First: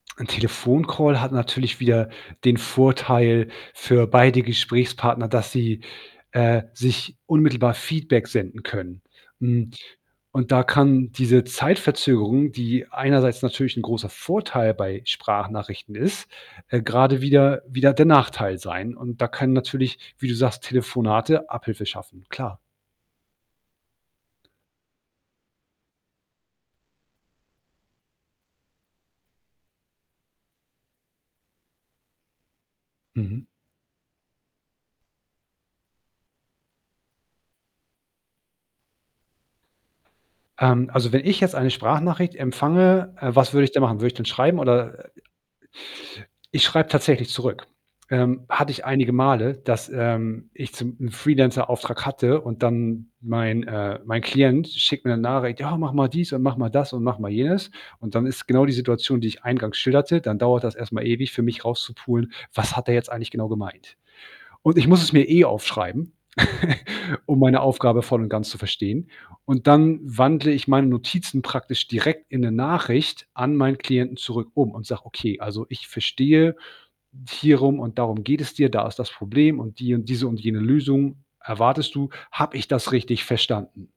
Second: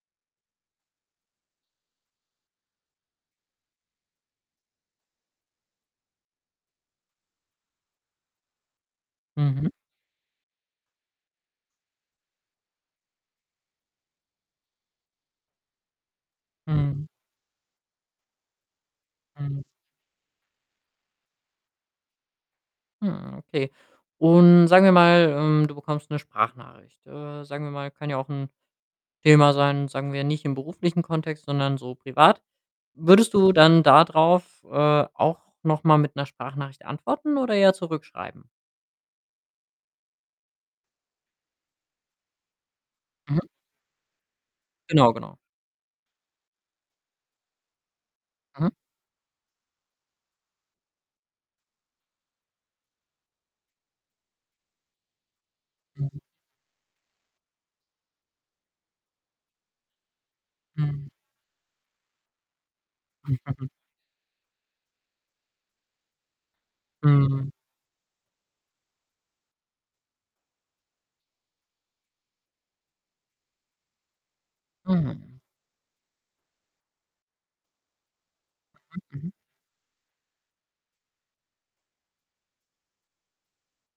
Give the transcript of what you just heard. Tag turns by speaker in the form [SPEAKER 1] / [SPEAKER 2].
[SPEAKER 1] 'N Telefoncall hat natürlich wieder den Vorteil für beide Gesprächspartner, dass sie, äh, sich unmittelbar Feedback senden können. Hm,
[SPEAKER 2] Mhm.
[SPEAKER 1] und da kann diese Zeitverzögerung, die einerseits natürlich 'n großer Vorteil bei Sprachnachrichten ist, äh,
[SPEAKER 2] Mhm.
[SPEAKER 1] grade wieder wieder der Nachteil sein. Und da kann
[SPEAKER 2] Mhm.
[SPEAKER 1] natürlich, wie du sagst, Telefonate Abhilfe schaffen, klar.
[SPEAKER 2] Hm, okay. Und sagen wir mal, ähm, du bekommst 'ne Sprachnachricht. Äh, sagen wir mal, kann ja auch 'n Thema sein, sagen wir, nicht im beruflichen Kontext, sondern so privat. Würdest
[SPEAKER 1] Mhm.
[SPEAKER 2] du dann dadrauf, äh, auch noch mal mit 'ner Sprachnachricht antworten oder eher zurückschreiben?
[SPEAKER 1] Ähm, also, wenn ich jetzt eine Sprachnachricht empfange, äh,
[SPEAKER 2] Mhm.
[SPEAKER 1] was würde ich da machen? Würde ich denn schreiben oder
[SPEAKER 2] Genau, genau.
[SPEAKER 1] ich schreibe tatsächlich zurück. Ähm, hatte
[SPEAKER 2] Mhm.
[SPEAKER 1] ich einige Male, dass, ähm, ich zum 'n Freelancer-Auftrag hatte und dann mein, äh mein Klient schickt mir 'ne Nachricht: „Ja, mach mal
[SPEAKER 2] Mhm.
[SPEAKER 1] dies und mach mal das und mach mal jenes.“ Und dann ist genau die Situation, die ich eingangs schilderte, dann dauert das erst mal
[SPEAKER 2] Mhm.
[SPEAKER 1] ewig für mich rauszupulen: „Was hat er jetzt eigentlich genau gemeint?“ Und ich muss es mir eh aufschreiben, um
[SPEAKER 2] Mhm.
[SPEAKER 1] meine Aufgabe voll und ganz zu verstehen. Und dann wandle ich meine Notizen praktisch direkt in 'ne Nachricht an meinen Klienten zurück um und sage:
[SPEAKER 2] Mm.
[SPEAKER 1] „Okay, also, ich verstehe, hierum und darum geht es dir. Da ist das
[SPEAKER 2] Mhm, mhm.
[SPEAKER 1] Problem und die und diese und jene Lösung erwartest du, habe ich das richtig verstanden?“